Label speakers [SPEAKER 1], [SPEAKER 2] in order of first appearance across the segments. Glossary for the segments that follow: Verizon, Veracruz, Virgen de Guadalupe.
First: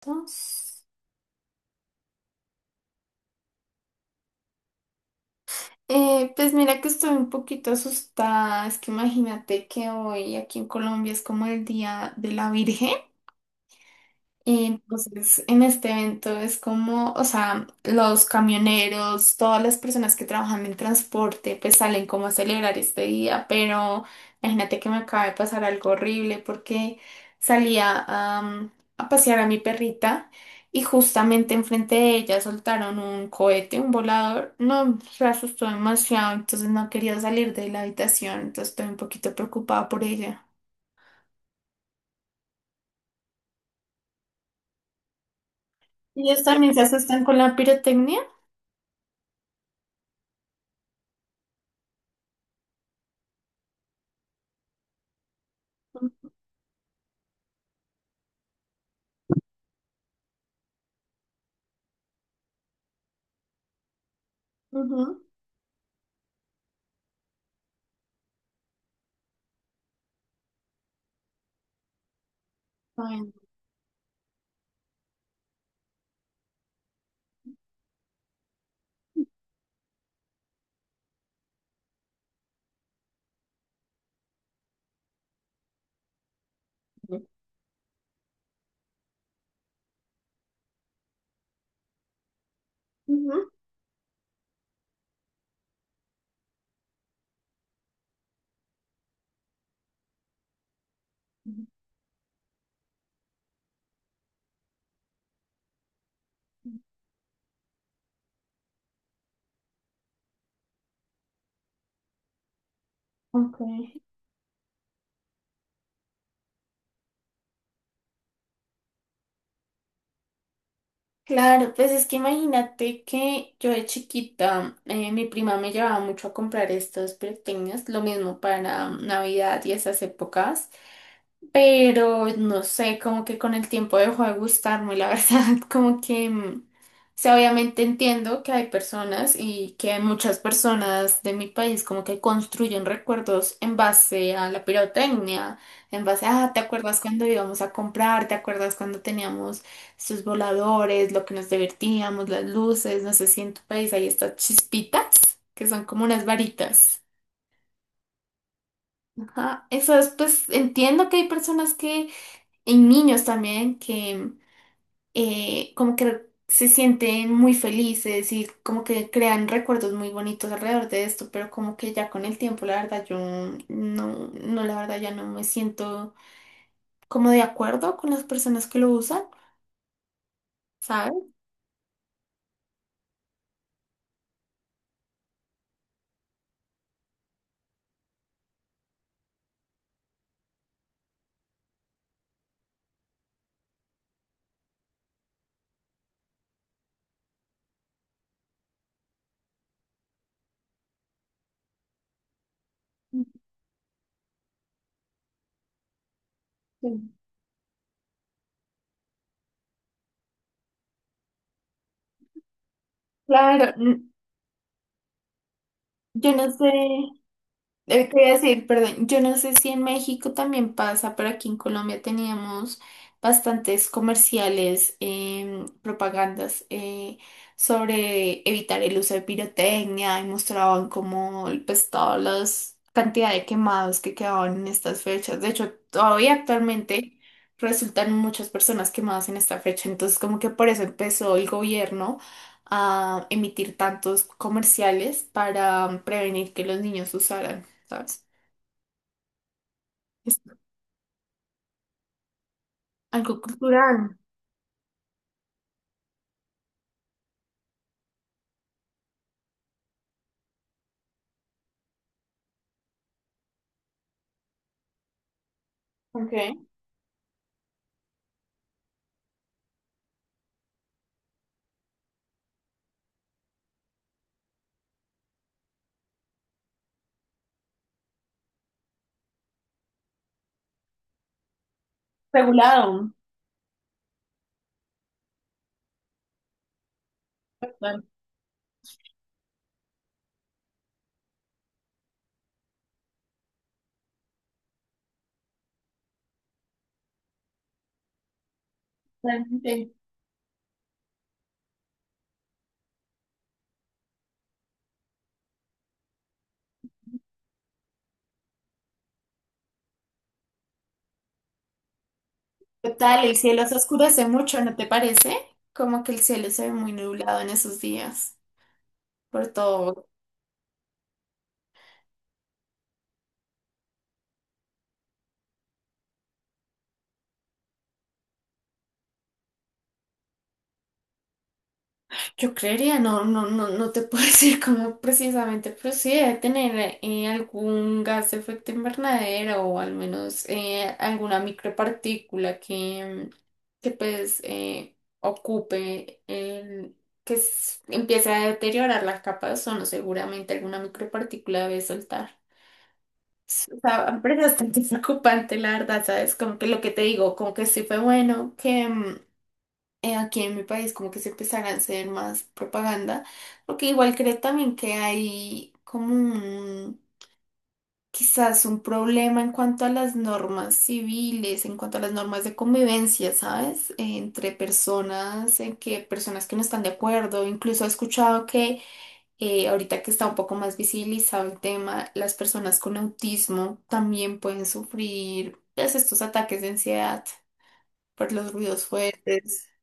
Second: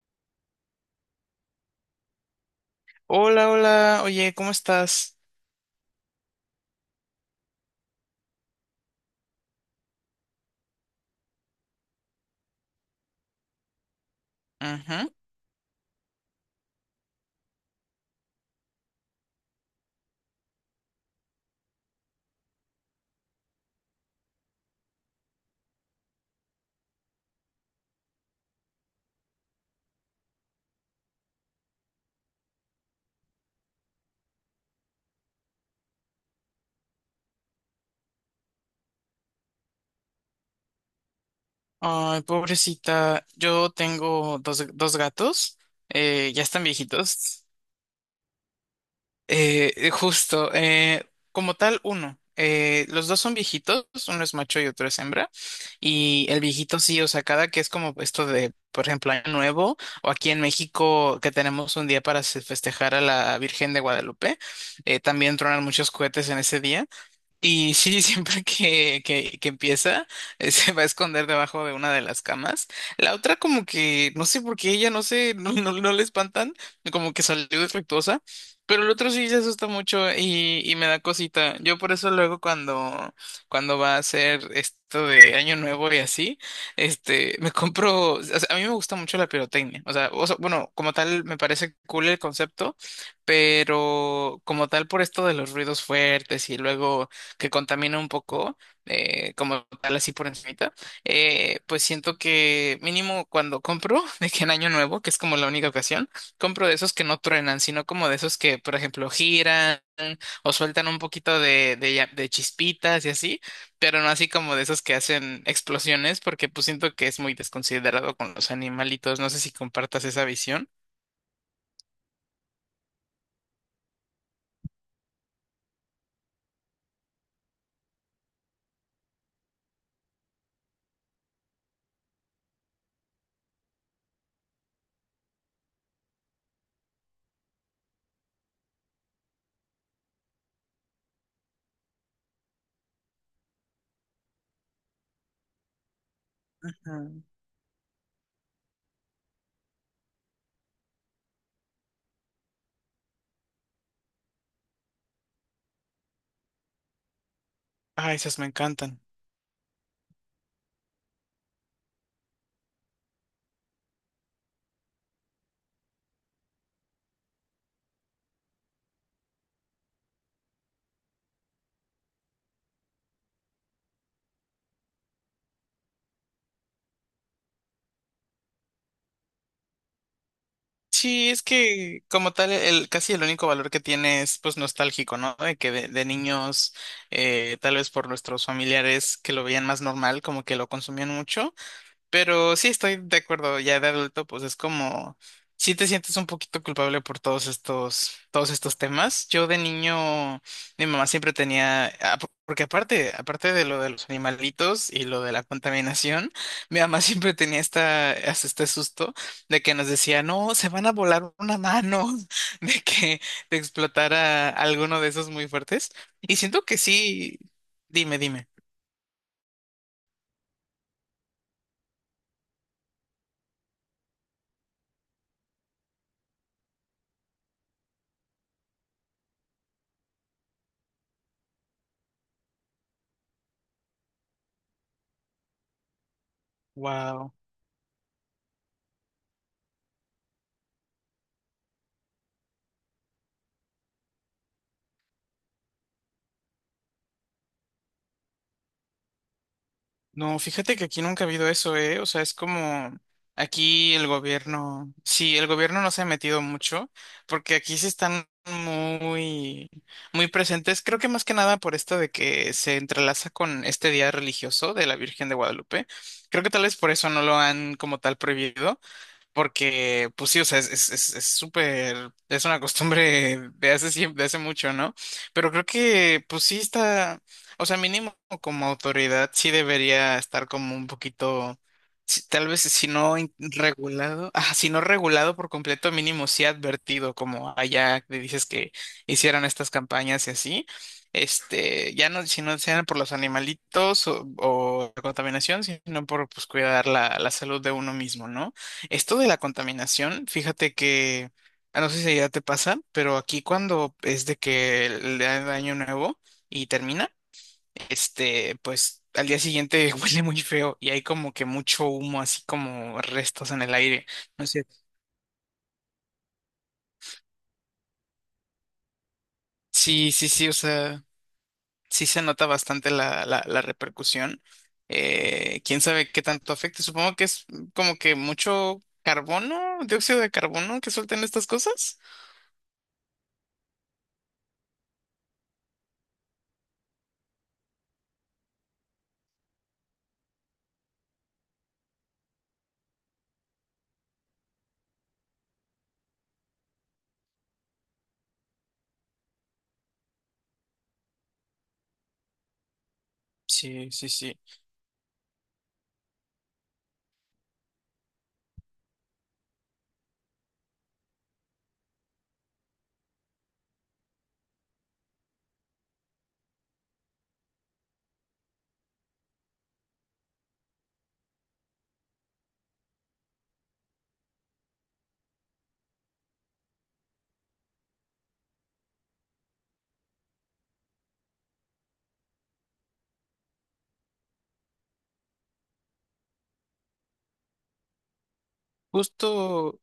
[SPEAKER 1] Entonces,
[SPEAKER 2] Hola, hola, oye, ¿cómo estás?
[SPEAKER 1] pues mira que estoy un poquito asustada. Es que imagínate que hoy aquí en Colombia es como el Día de la Virgen.
[SPEAKER 2] Ujú.
[SPEAKER 1] Entonces, en este evento es como, o sea, los camioneros, todas las personas que trabajan en transporte, pues salen como a celebrar este día, pero imagínate que me acaba de pasar algo horrible porque salía am, a pasear a mi perrita y justamente enfrente de ella soltaron un cohete, un volador. No, se asustó demasiado, entonces no quería salir de la habitación, entonces estoy un poquito preocupada por ella.
[SPEAKER 2] Ay, pobrecita, yo tengo dos gatos,
[SPEAKER 1] ¿Y
[SPEAKER 2] ya
[SPEAKER 1] ellos
[SPEAKER 2] están
[SPEAKER 1] también se asustan con
[SPEAKER 2] viejitos.
[SPEAKER 1] la pirotecnia?
[SPEAKER 2] Justo, como tal, uno. Los dos son viejitos, uno es macho y otro es hembra. Y el viejito sí, o sea, cada que es como esto de, por ejemplo, Año Nuevo, o aquí en México que tenemos un día para festejar a la Virgen de Guadalupe,
[SPEAKER 1] Ujú.
[SPEAKER 2] también tronan muchos cohetes en ese día. Y sí, siempre que empieza, se va a esconder debajo de una de las camas. La otra como que, no sé por qué ella, no sé, no, no, no le espantan, como que salió defectuosa, pero el otro sí se asusta mucho y me da cosita. Yo por eso luego cuando va a ser esto de Año Nuevo y así, este, me compro, o sea, a mí me gusta mucho la pirotecnia. Bueno, como tal me parece cool el concepto,
[SPEAKER 1] Ujú.
[SPEAKER 2] pero como tal por esto de los ruidos fuertes y luego que contamina un poco, como tal así por encimita, pues siento que mínimo cuando compro, de que en Año Nuevo, que es como la única ocasión, compro de esos que no truenan, sino como de esos que, por ejemplo, giran o sueltan un poquito de chispitas y así,
[SPEAKER 1] Ok.
[SPEAKER 2] pero no así como de esos que hacen explosiones, porque pues siento que es muy desconsiderado con los animalitos. No sé si compartas esa visión.
[SPEAKER 1] Claro, pues es que imagínate que yo de chiquita, mi prima me llevaba mucho a comprar estos pequeños, lo mismo para Navidad y esas épocas, pero no sé, como que con el tiempo dejó de gustarme, la verdad, como que, o sea, obviamente entiendo que hay personas y que hay muchas personas de mi país como que construyen recuerdos en base a la pirotecnia, en base a, ¿te acuerdas cuando íbamos a comprar? ¿Te acuerdas cuando teníamos sus voladores, lo que nos divertíamos, las luces, no sé si en tu país hay estas chispitas, que son como unas varitas?
[SPEAKER 2] Ah, esas me encantan.
[SPEAKER 1] Ajá, eso es, pues entiendo que hay personas que, y niños también, que como que se sienten muy felices y como que crean recuerdos muy bonitos alrededor de esto, pero como que ya con el tiempo, la verdad, yo no, no, la verdad, ya no me siento como de acuerdo con las personas que lo usan, ¿sabes?
[SPEAKER 2] Sí, es que como tal, el, casi el único valor que tiene es pues nostálgico, ¿no? De que de niños, tal vez por nuestros familiares que lo veían más normal, como que lo consumían mucho. Pero sí estoy de acuerdo, ya de adulto, pues es como, sí te sientes un poquito culpable por todos estos temas. Yo de niño, mi mamá siempre tenía, porque aparte de lo de los animalitos y lo de la contaminación, mi mamá
[SPEAKER 1] Sí.
[SPEAKER 2] siempre tenía esta, hasta este susto de que nos decía, no, se van a volar una mano, de que te
[SPEAKER 1] Claro,
[SPEAKER 2] explotara alguno de esos muy fuertes.
[SPEAKER 1] yo
[SPEAKER 2] Y
[SPEAKER 1] no
[SPEAKER 2] siento
[SPEAKER 1] sé.
[SPEAKER 2] que sí, dime,
[SPEAKER 1] Quería
[SPEAKER 2] dime.
[SPEAKER 1] decir, perdón, yo no sé si en México también pasa, pero aquí en Colombia teníamos bastantes comerciales, propagandas sobre evitar el uso de pirotecnia y mostraban como pues todas las cantidad de quemados que quedaban en estas fechas. De hecho, todavía actualmente
[SPEAKER 2] Wow.
[SPEAKER 1] resultan muchas personas quemadas en esta fecha, entonces como que por eso empezó el gobierno a emitir tantos comerciales para prevenir que los niños usaran. ¿Sabes?
[SPEAKER 2] No,
[SPEAKER 1] Es
[SPEAKER 2] fíjate que aquí nunca ha habido eso, ¿eh? O sea, es como
[SPEAKER 1] algo
[SPEAKER 2] aquí
[SPEAKER 1] cultural.
[SPEAKER 2] el gobierno, sí, el gobierno no se ha metido mucho, porque aquí sí están muy, muy presentes, creo que más que nada por esto de que se entrelaza con este día religioso de la Virgen de Guadalupe.
[SPEAKER 1] Ok.
[SPEAKER 2] Creo que tal vez por eso no lo han como tal prohibido, porque, pues sí, o sea, es súper, es una costumbre de hace siempre, de hace mucho, ¿no? Pero creo que, pues sí está, o sea, mínimo como autoridad sí debería estar como un poquito, tal vez si
[SPEAKER 1] Regulado,
[SPEAKER 2] no regulado, si no regulado por completo, mínimo sí advertido, como allá
[SPEAKER 1] totalmente.
[SPEAKER 2] que dices que hicieran estas campañas y así. Este, ya no, si no sean por los animalitos o la contaminación, sino por pues cuidar la salud de uno mismo, ¿no? Esto de la contaminación, fíjate que, no sé si ya te pasa, pero aquí cuando es de que el año nuevo y termina, este, pues al día siguiente huele muy feo y hay como que mucho humo, así como
[SPEAKER 1] Total, el
[SPEAKER 2] restos en
[SPEAKER 1] cielo se
[SPEAKER 2] el aire.
[SPEAKER 1] oscurece
[SPEAKER 2] No
[SPEAKER 1] mucho,
[SPEAKER 2] sé.
[SPEAKER 1] ¿no te parece? Como que el cielo se ve muy nublado en esos días, por todo.
[SPEAKER 2] Sí, sí, sí, o sea, sí se nota bastante la repercusión. Quién sabe qué tanto afecta. Supongo que es como que mucho carbono, dióxido de carbono que sueltan estas cosas.
[SPEAKER 1] Yo creería, no, no, no, no te puedo decir cómo precisamente, pero sí debe tener algún gas de efecto invernadero o al menos alguna micropartícula que pues ocupe, el, que empiece a deteriorar la capa de ozono, seguramente alguna micropartícula debe soltar. O
[SPEAKER 2] Sí, sí,
[SPEAKER 1] sea, pero
[SPEAKER 2] sí.
[SPEAKER 1] es bastante preocupante, la verdad, ¿sabes? Como que lo que te digo, como que sí fue bueno que. Aquí en mi país como que se empezara a hacer más propaganda, porque igual creo también que hay como un, quizás un problema en cuanto a las normas civiles, en cuanto a las normas de convivencia, ¿sabes? Entre personas, en que personas que no están de acuerdo, incluso he escuchado que ahorita que está un poco más visibilizado el tema, las personas con autismo también pueden sufrir pues, estos ataques de ansiedad por los ruidos fuertes.
[SPEAKER 2] Justo,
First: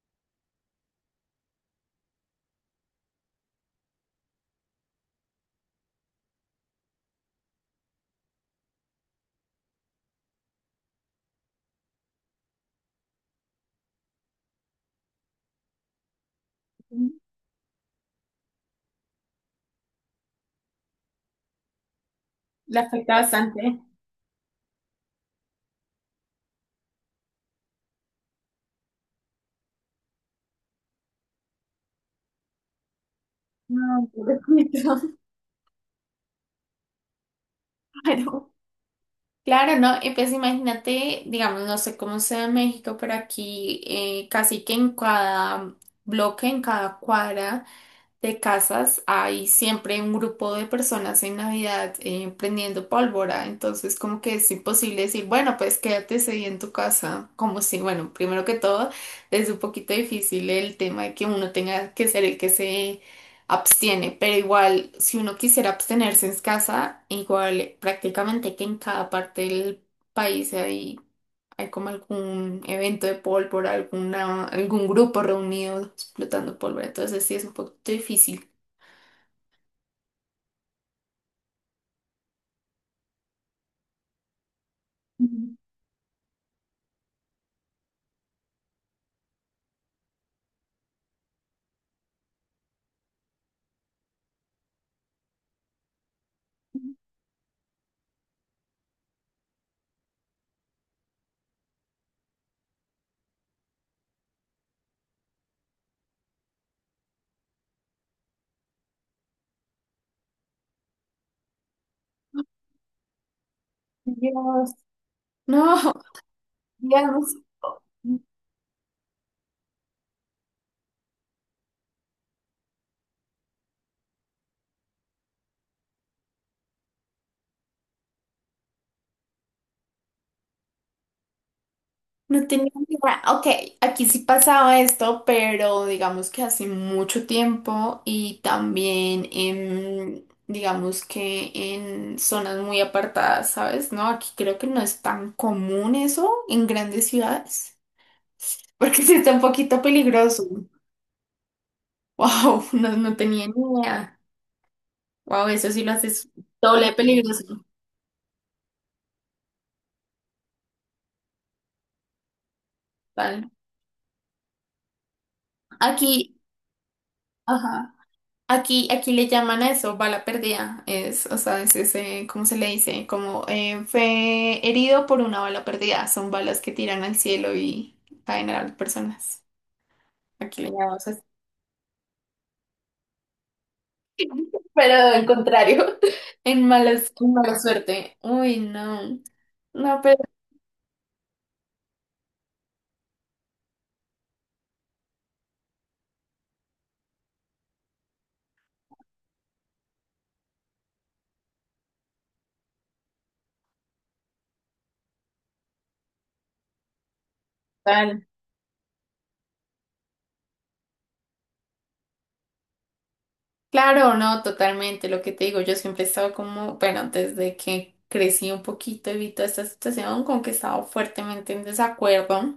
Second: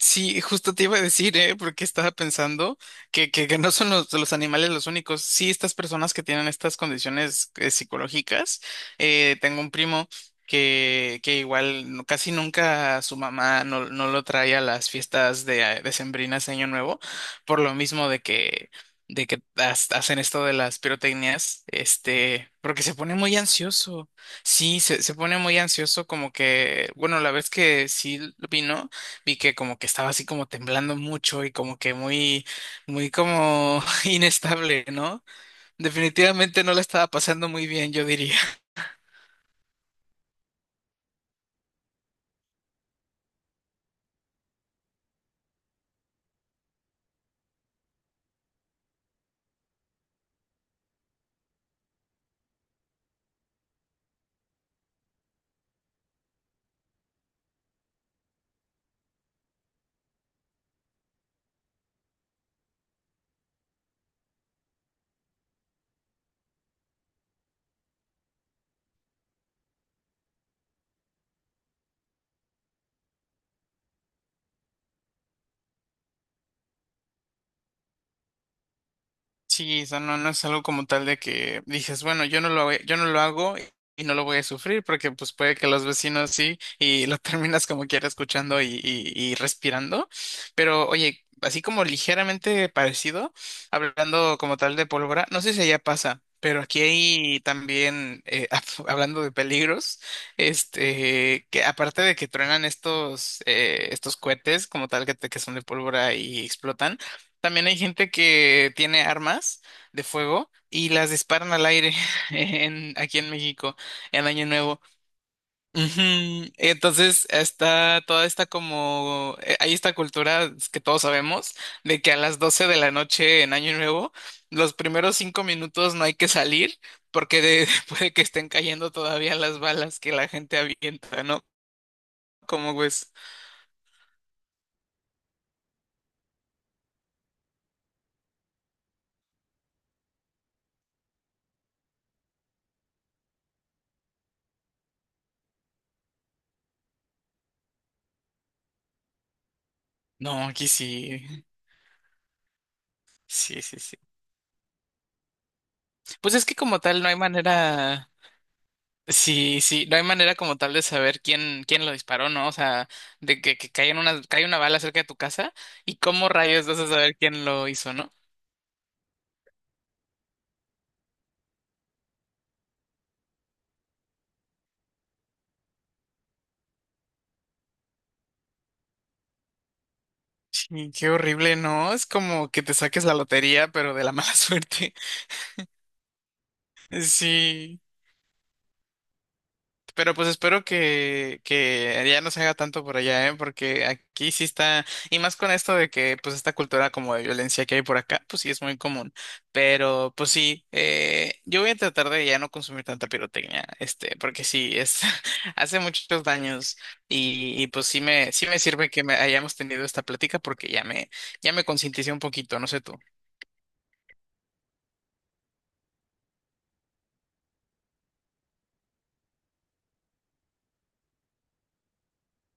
[SPEAKER 2] Sí, justo te iba a decir, ¿eh? Porque estaba pensando que no son los animales los únicos. Sí, estas personas que tienen estas condiciones psicológicas. Tengo un primo que igual casi nunca su mamá no lo trae a las fiestas de, decembrinas de Año Nuevo, por lo mismo de que hacen esto de las pirotecnias, este,
[SPEAKER 1] Le
[SPEAKER 2] porque se pone
[SPEAKER 1] afecta
[SPEAKER 2] muy
[SPEAKER 1] bastante.
[SPEAKER 2] ansioso. Sí, se pone muy ansioso, como que, bueno, la vez que sí vino vi que como que estaba así como temblando mucho y como que muy, muy como
[SPEAKER 1] No,
[SPEAKER 2] inestable,
[SPEAKER 1] pobrecito.
[SPEAKER 2] ¿no? Definitivamente no la estaba pasando muy bien, yo diría.
[SPEAKER 1] Claro, claro, ¿no? Y pues imagínate, digamos, no sé cómo sea en México, pero aquí casi que en cada bloque, en cada cuadra de casas hay siempre un grupo de personas en Navidad prendiendo pólvora, entonces como que es imposible decir, bueno, pues quédate ese día en tu casa, como si, bueno, primero que todo, es un poquito difícil el tema de que uno tenga que ser el que se abstiene, pero igual si uno quisiera abstenerse en casa, igual prácticamente que en cada parte del país hay como algún evento de pólvora, alguna, algún grupo reunido explotando pólvora. Entonces sí es un poquito difícil.
[SPEAKER 2] Sí, o sea, no, no es algo como tal de que dices, bueno, yo no lo hago y no lo voy a sufrir porque pues
[SPEAKER 1] Mm,
[SPEAKER 2] puede que los vecinos sí y lo terminas como quiera escuchando y respirando. Pero oye, así como ligeramente parecido, hablando como tal de pólvora, no sé si allá pasa, pero aquí hay también, hablando de peligros, este, que aparte de que truenan estos cohetes como tal que, que son de pólvora y explotan. También hay gente que tiene armas de fuego y las disparan al aire en, aquí en México en Año
[SPEAKER 1] Dios.
[SPEAKER 2] Nuevo.
[SPEAKER 1] No,
[SPEAKER 2] Ujú. Entonces
[SPEAKER 1] Dios.
[SPEAKER 2] está toda esta como, hay esta cultura que todos sabemos de que a las 12 de la noche en Año Nuevo, los primeros 5 minutos no hay que salir porque puede que estén cayendo todavía las balas que la gente avienta, ¿no?
[SPEAKER 1] No tenía
[SPEAKER 2] Como
[SPEAKER 1] ni
[SPEAKER 2] pues,
[SPEAKER 1] idea. Ok, aquí sí pasaba esto, pero digamos que hace mucho tiempo y también en, digamos que en zonas muy apartadas, ¿sabes? No, aquí creo que no es tan común eso en grandes ciudades, porque sí está un poquito peligroso.
[SPEAKER 2] no, aquí sí,
[SPEAKER 1] Wow, no, no tenía ni
[SPEAKER 2] sí, sí, sí.
[SPEAKER 1] idea. Wow, eso sí lo haces
[SPEAKER 2] Pues es que como
[SPEAKER 1] doble de
[SPEAKER 2] tal no hay
[SPEAKER 1] peligroso.
[SPEAKER 2] manera. Sí, sí, no hay manera como tal de saber quién lo disparó, ¿no? O sea, de
[SPEAKER 1] Tal.
[SPEAKER 2] que, cae una bala cerca de tu casa y cómo
[SPEAKER 1] Aquí,
[SPEAKER 2] rayos vas a saber quién lo
[SPEAKER 1] ajá.
[SPEAKER 2] hizo, ¿no?
[SPEAKER 1] Aquí, aquí le llaman a eso bala perdida. Es, o sea, es ese, ¿cómo se le dice? Como fue herido por una bala perdida. Son balas que tiran al cielo y caen a las personas. Aquí le
[SPEAKER 2] Sí,
[SPEAKER 1] llamamos
[SPEAKER 2] qué
[SPEAKER 1] así.
[SPEAKER 2] horrible, ¿no? Es como que te saques la lotería, pero de la mala
[SPEAKER 1] Pero
[SPEAKER 2] suerte.
[SPEAKER 1] al contrario, en malas, en mala
[SPEAKER 2] Sí.
[SPEAKER 1] suerte. Uy, no. No,
[SPEAKER 2] Pero
[SPEAKER 1] pero
[SPEAKER 2] pues espero que ya no se haga tanto por allá, ¿eh? Porque aquí sí está, y más con esto de que pues esta cultura como de violencia que hay por acá, pues sí es muy común. Pero pues sí, yo voy a tratar de ya no consumir tanta pirotecnia, este, porque sí, hace muchos daños pues sí
[SPEAKER 1] tal.
[SPEAKER 2] sí me sirve que me hayamos tenido esta plática porque ya me concienticé un poquito, no sé tú.
[SPEAKER 1] Claro, no, totalmente. Lo que te digo, yo siempre he estado como, bueno, desde que crecí un poquito y vi toda esta situación, como que he estado fuertemente en desacuerdo.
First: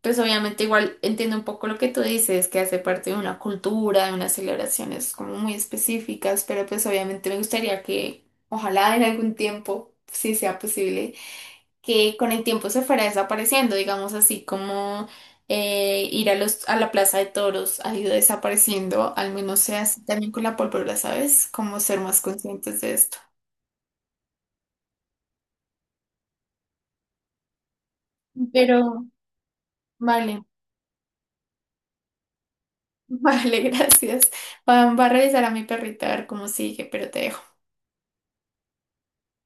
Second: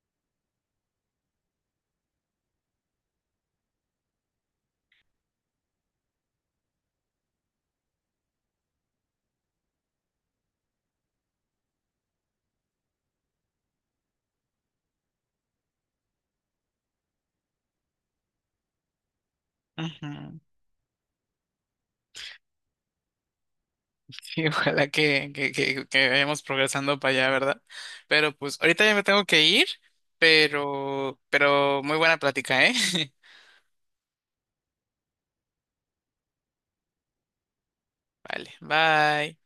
[SPEAKER 1] Pues obviamente igual entiendo un poco lo que tú dices, que hace parte de una cultura, de unas celebraciones como muy específicas, pero pues obviamente me gustaría que ojalá en algún tiempo, si sea posible que con el tiempo se fuera desapareciendo, digamos así como ir a los, a la plaza de toros ha ido desapareciendo, al menos sea así también
[SPEAKER 2] Ujú.
[SPEAKER 1] con la pólvora, ¿sabes? Como ser más conscientes de esto.
[SPEAKER 2] Y ojalá que vayamos progresando para allá, ¿verdad? Pero pues
[SPEAKER 1] Pero,
[SPEAKER 2] ahorita ya me tengo que ir,
[SPEAKER 1] vale.
[SPEAKER 2] pero muy buena plática, ¿eh?
[SPEAKER 1] Vale, gracias. Va, va a revisar a mi perrita a ver cómo sigue, pero te dejo.
[SPEAKER 2] Vale, bye.